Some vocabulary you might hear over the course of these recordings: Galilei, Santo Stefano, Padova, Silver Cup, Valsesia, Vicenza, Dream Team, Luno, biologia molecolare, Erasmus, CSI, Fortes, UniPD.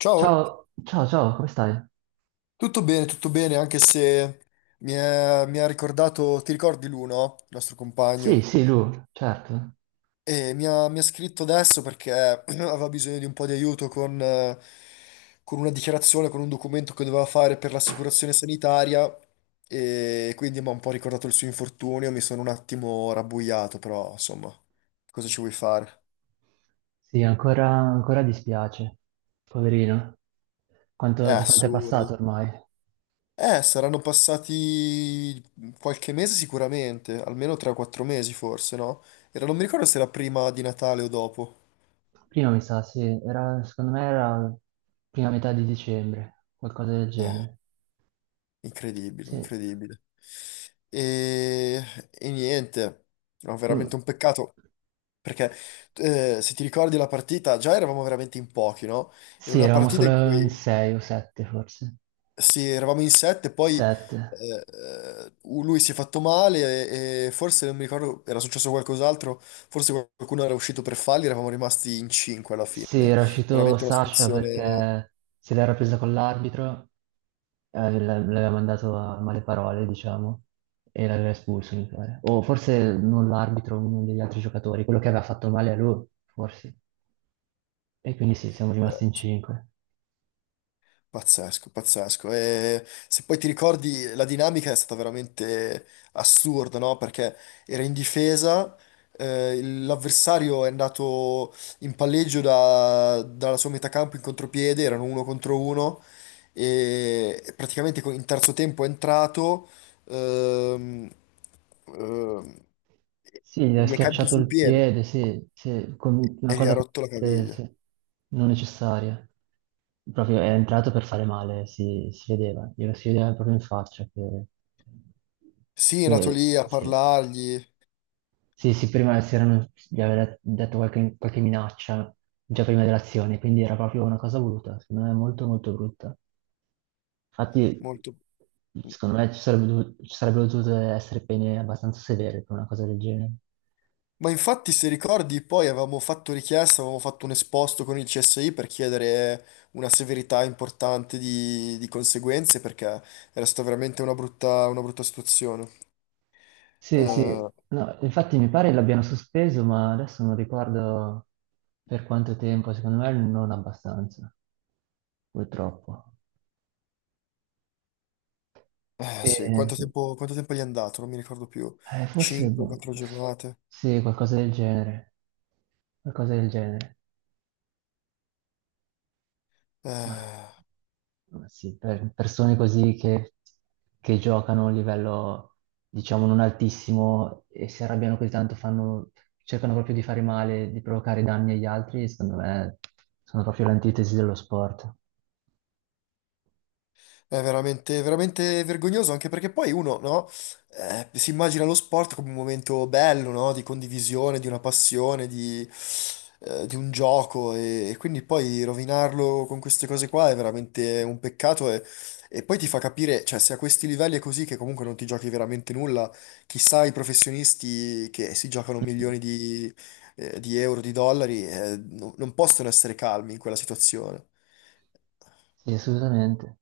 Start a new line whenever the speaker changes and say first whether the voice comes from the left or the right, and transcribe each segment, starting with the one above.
left: Ciao,
right: Ciao, ciao, ciao, come stai?
left: tutto bene, anche se mi ha ricordato, ti ricordi Luno, il nostro
right: Sì,
left: compagno?
right: sì, Lu, certo.
left: E mi ha scritto adesso perché aveva bisogno di un po' di aiuto con una dichiarazione, con un documento che doveva fare per l'assicurazione sanitaria e quindi mi ha un po' ricordato il suo infortunio, mi sono un attimo rabbuiato, però insomma, cosa ci vuoi fare?
right: Sì, ancora dispiace, poverino. Quanto,
left: È
right: quanto è passato
left: assurdo.
right: ormai?
left: Saranno passati qualche mese sicuramente, almeno 3-4 mesi forse, no? Era, non mi ricordo se era prima di Natale o dopo.
right: Prima mi sa, sì, era, secondo me era prima metà di dicembre, qualcosa del
left: Eh,
right: genere.
left: Incredibile,
right: Sì.
left: incredibile. E, e niente, no, veramente
right: Mm.
left: un peccato. Perché se ti ricordi la partita, già eravamo veramente in pochi, no? Era
right: Sì,
left: una
right: eravamo
left: partita in
right: solo in
left: cui.
right: sei o sette forse.
left: Sì, eravamo in sette, poi
right: Sette.
left: lui si è fatto male e forse non mi ricordo, era successo qualcos'altro, forse qualcuno era uscito per falli, eravamo rimasti in cinque alla
right: Sì,
left: fine.
right: era uscito
left: Veramente una
right: Sasha
left: situazione...
right: perché se l'era presa con l'arbitro, l'aveva mandato a male parole, diciamo, e l'aveva espulso, mi pare. O forse non l'arbitro, uno degli altri giocatori, quello che aveva fatto male a lui, forse. E quindi sì, siamo
left: Eh,
right: rimasti in
left: sì.
right: cinque.
left: Pazzesco, pazzesco. E se poi ti ricordi, la dinamica è stata veramente assurda, no? Perché era in difesa, l'avversario è andato in palleggio dalla sua metà campo in contropiede, erano uno contro uno, e praticamente in terzo tempo è entrato, ehm, ehm,
right: Sì, gli
left: e
right: ha
left: gli è caduto
right: schiacciato
left: sul
right: il
left: piede
right: piede, sì, sì, con una
left: e gli ha
right: cosa
left: rotto la caviglia.
right: sì, non necessaria. Proprio è entrato per fare male, si vedeva, glielo si vedeva proprio in faccia che,
left: Sì, è andato
right: che
left: lì a
right: sì.
left: parlargli,
right: Sì, sì, prima gli aveva detto qualche minaccia già prima dell'azione, quindi era proprio una cosa voluta, secondo me molto molto brutta. Infatti,
left: molto...
right: secondo me ci sarebbero dovute essere pene abbastanza severe per una cosa del genere.
left: Ma infatti, se ricordi, poi avevamo fatto richiesta, avevamo fatto un esposto con il CSI per chiedere una severità importante di conseguenze, perché era stata veramente una brutta situazione.
right: Sì, sì,
left: Eh,
right: no, infatti mi pare l'abbiano sospeso, ma adesso non ricordo per quanto tempo, secondo me non abbastanza, purtroppo.
left: eh,
right: E,
left: sì,
right: sì.
left: quanto tempo gli è andato? Non mi ricordo più.
right: Forse,
left: 5,
right: boh,
left: 4 giornate.
right: sì, qualcosa del genere, qualcosa del genere. Ma
left: Eh.
right: ma sì, per persone così che giocano a un livello, diciamo, non altissimo e si arrabbiano così tanto, cercano proprio di fare male, di provocare danni agli altri, secondo me sono proprio l'antitesi dello sport.
left: È veramente, veramente vergognoso, anche perché poi uno, no, si immagina lo sport come un momento bello, no, di condivisione, di una passione, di un gioco, e quindi poi rovinarlo con queste cose qua è veramente un peccato e poi ti fa capire, cioè, se a questi livelli è così che comunque non ti giochi veramente nulla, chissà i professionisti che si giocano milioni di euro, di dollari, non possono essere calmi in quella situazione.
right: Sì, assolutamente.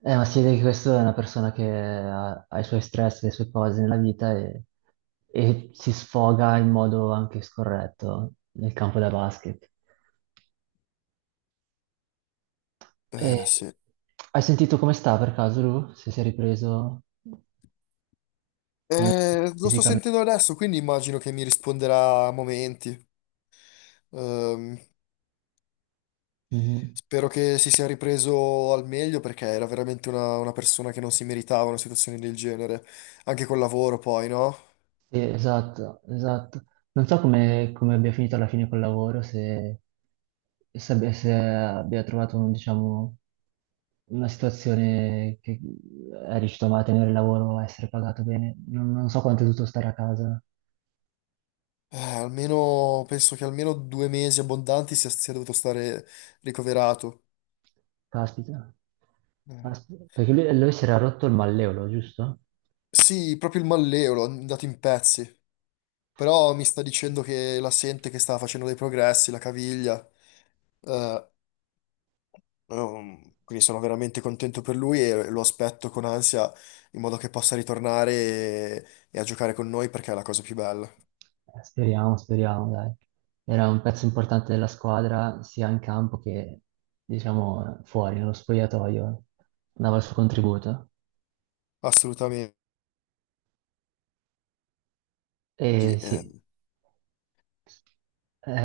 right: Ma si vede che questa è una persona che ha i suoi stress, le sue cose nella vita e si sfoga in modo anche scorretto nel campo da basket. E-
left: Sì.
right: Hai sentito come sta per caso lui? Se si è ripreso come
left: Lo sto
right: fisicamente?
left: sentendo adesso, quindi immagino che mi risponderà a momenti. Ehm,
right: Mhm.
left: Spero che si sia ripreso al meglio perché era veramente una persona che non si meritava una situazione del genere, anche col lavoro poi, no?
right: Sì, esatto, esatto. Non so come abbia finito alla fine col lavoro, se abbia trovato, diciamo, una situazione che è riuscito a mantenere il lavoro, a essere pagato bene. Non so quanto è dovuto stare a casa.
left: Almeno, penso che almeno 2 mesi abbondanti sia dovuto stare ricoverato.
right: Caspita.
left: Mm.
right: Caspita. Perché lui si era rotto il malleolo, giusto?
left: Sì, proprio il malleolo, è andato in pezzi, però mi sta dicendo che la sente che sta facendo dei progressi, la caviglia. Eh, quindi sono veramente contento per lui e lo aspetto con ansia in modo che possa ritornare e a giocare con noi perché è la cosa più bella.
right: Speriamo, speriamo, dai. Era un pezzo importante della squadra, sia in campo che, diciamo, fuori, nello spogliatoio. Dava il suo contributo.
left: Assolutamente. Sì.
right: E sì.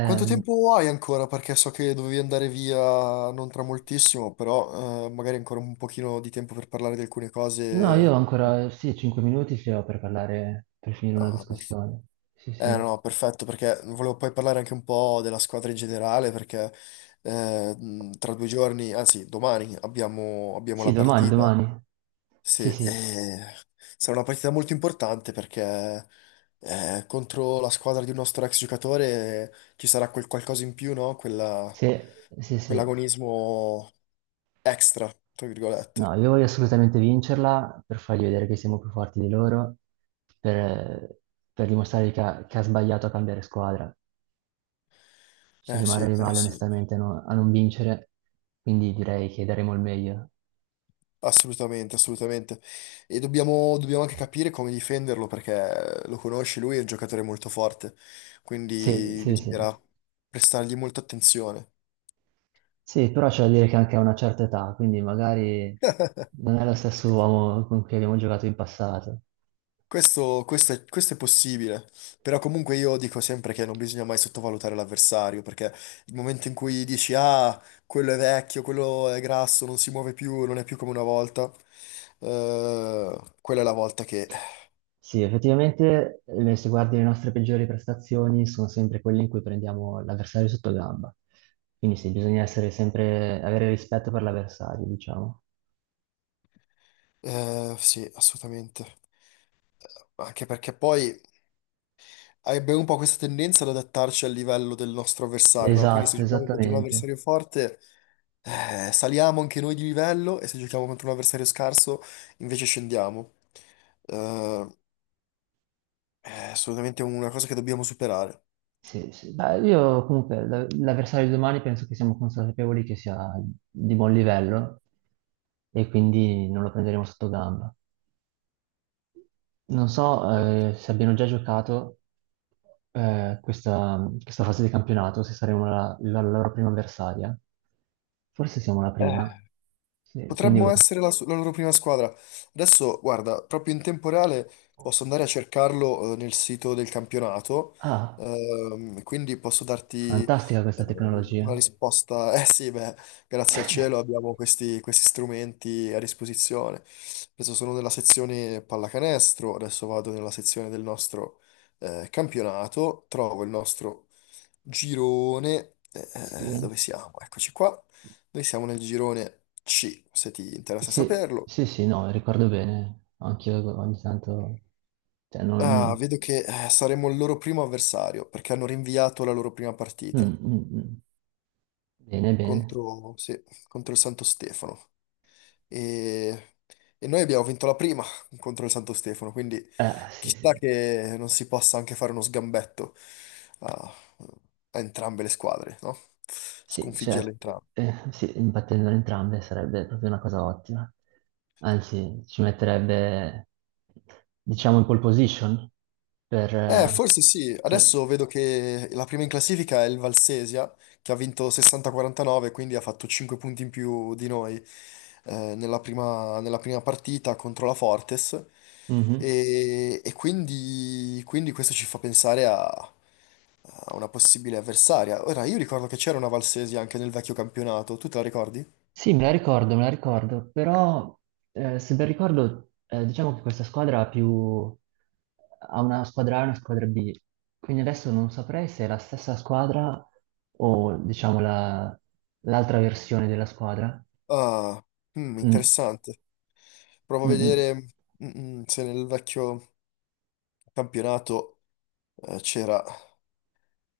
left: Quanto tempo hai ancora? Perché so che dovevi andare via non tra moltissimo, però magari ancora un pochino di tempo per parlare di alcune
right: no, io ho
left: cose.
right: ancora, sì, 5 minuti ce l'ho per parlare, per finire una
left: Ah, per-
right: discussione. Sì,
left: Eh
right: sì.
left: no, perfetto, perché volevo poi parlare anche un po' della squadra in generale, perché tra 2 giorni, anzi domani, abbiamo
right: Sì,
left: la
right: domani,
left: partita.
right: domani.
left: Sì,
right: Sì, sì.
left: sarà una partita molto importante perché contro la squadra di un nostro ex giocatore ci sarà quel qualcosa in più, no?
right: Sì, sì, sì.
left: Quell'agonismo extra, tra
right: No,
left: virgolette.
right: io voglio assolutamente vincerla per fargli vedere che siamo più forti di loro, per, per dimostrare che ha sbagliato a cambiare squadra. Ci
left: Sì,
right: rimarrei
left: eh
right: male
left: sì,
right: onestamente a non vincere, quindi direi che daremo il meglio.
left: assolutamente, assolutamente. E dobbiamo anche capire come difenderlo perché lo conosci, lui è un giocatore molto forte,
right: Sì,
left: quindi
right: sì, sì.
left: bisognerà prestargli molta attenzione.
right: Sì, però c'è da dire che anche a una certa età, quindi magari non è lo stesso uomo con cui abbiamo giocato in passato.
left: Questo è possibile, però comunque io dico sempre che non bisogna mai sottovalutare l'avversario, perché il momento in cui dici ah, quello è vecchio, quello è grasso, non si muove più, non è più come una volta, quella è la volta che...
right: Sì, effettivamente, se guardi le nostre peggiori prestazioni, sono sempre quelle in cui prendiamo l'avversario sotto gamba. Quindi sì, bisogna essere sempre, avere rispetto per l'avversario, diciamo.
left: Eh, sì, assolutamente. Anche perché poi abbiamo un po' questa tendenza ad adattarci al livello del nostro avversario, no? Quindi se
right: Esatto,
left: giochiamo contro un
right: esattamente.
left: avversario forte, saliamo anche noi di livello e se giochiamo contro un avversario scarso, invece scendiamo. Eh, è assolutamente una cosa che dobbiamo superare.
right: Sì, sì. Beh, io comunque l'avversario di domani penso che siamo consapevoli che sia di buon livello e quindi non lo prenderemo sotto gamba. Non so, se abbiano già giocato questa fase di campionato, se saremo la loro prima avversaria. Forse siamo la
left: Eh.
right: prima. Sì, quindi.
left: Potremmo essere la loro prima squadra. Adesso, guarda, proprio in tempo reale posso andare a cercarlo nel sito del campionato,
right: Ah,
left: quindi posso darti
right: fantastica questa tecnologia.
left: una risposta. Eh sì, beh, grazie al cielo abbiamo questi strumenti a disposizione. Adesso sono nella sezione pallacanestro, adesso vado nella sezione del nostro campionato, trovo il nostro girone.
right: Sì,
left: Dove siamo? Eccoci qua. Noi siamo nel girone C, se ti interessa
right: sì,
left: saperlo.
right: sì, sì, no, ricordo bene. Anch'io ogni tanto. Cioè,
left: Ah,
right: non.
left: vedo che saremo il loro primo avversario, perché hanno rinviato la loro prima
right: Mm,
left: partita
right: mm, mm. Bene, bene.
left: sì, contro il Santo Stefano. E, e noi abbiamo vinto la prima contro il Santo Stefano, quindi
right: Sì,
left: chissà
right: sì.
left: che non si possa anche fare uno sgambetto a, a entrambe le squadre, no?
right: Sì,
left: Sconfiggerle
right: certo,
left: entrambe.
right: sì, imbattendole entrambe sarebbe proprio una cosa ottima. Anzi, ci metterebbe, diciamo, in pole position. per... eh,
left: Forse sì.
right: sì,
left: Adesso vedo che la prima in classifica è il Valsesia, che ha vinto 60-49, quindi ha fatto 5 punti in più di noi nella nella prima partita contro la Fortes.
right: mhm.
left: Quindi questo ci fa pensare a una possibile avversaria. Ora, io ricordo che c'era una Valsesia anche nel vecchio campionato. Tu te la ricordi?
right: Sì, me la ricordo, però se ben ricordo, diciamo che questa squadra ha una squadra A e una squadra B, quindi adesso non saprei se è la stessa squadra o, diciamo, l'altra versione della squadra.
left: Ah,
right: Mm,
left: interessante. Provo a
right: mm, mm.
left: vedere mm, se nel vecchio campionato c'era.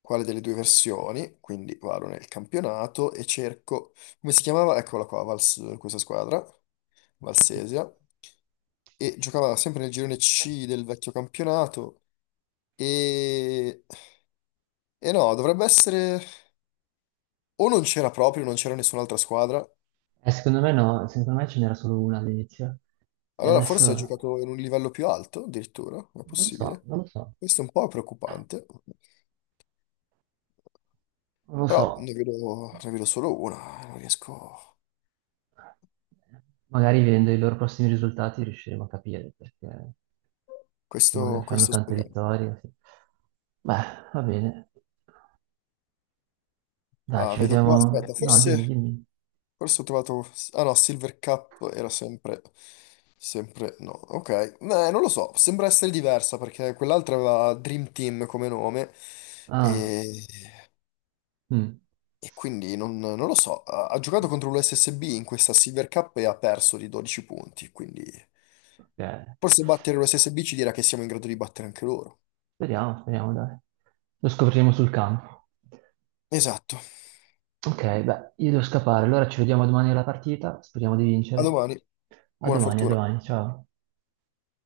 left: Quale delle due versioni, quindi vado nel campionato e cerco, come si chiamava? Eccola qua, questa squadra,
right: Sì.
left: Valsesia, e giocava sempre nel girone C del vecchio campionato e, e no, dovrebbe essere o non c'era proprio, non c'era nessun'altra squadra,
right: Secondo me no, secondo me ce n'era solo una all'inizio. E
left: allora forse ha
right: adesso
left: giocato in un livello più alto addirittura, è
right: non lo so,
left: possibile.
right: non lo so,
left: Questo è un po' preoccupante,
right: non lo so.
left: però ne vedo solo una, non riesco...
right: Magari vedendo i loro prossimi risultati riusciremo a capire perché se
left: Questo,
right: magari fanno
left: questo
right: tante
left: speriamo.
right: vittorie. Sì. Beh, va bene. Dai,
left: Ah,
right: ci
left: vedo qua,
right: vediamo.
left: aspetta,
right: No, dimmi, dimmi.
left: forse ho trovato... Ah no, Silver Cup era sempre... Sempre... No, ok. Non lo so, sembra essere diversa perché quell'altra aveva Dream Team come nome
right: Ah,
left: e,
right: mm,
left: e quindi non lo so. Ha giocato
right: vabbè,
left: contro l'USSB in questa Silver Cup e ha perso di 12 punti, quindi
right: ok.
left: forse battere l'USSB ci dirà che siamo in grado di battere anche loro.
right: Speriamo, speriamo, dai. Lo scopriremo sul campo.
left: Esatto.
right: Ok, beh, io devo scappare, allora ci vediamo domani alla partita, speriamo di
left: A
right: vincere.
left: domani. Buona
right: A
left: fortuna.
right: domani, ciao.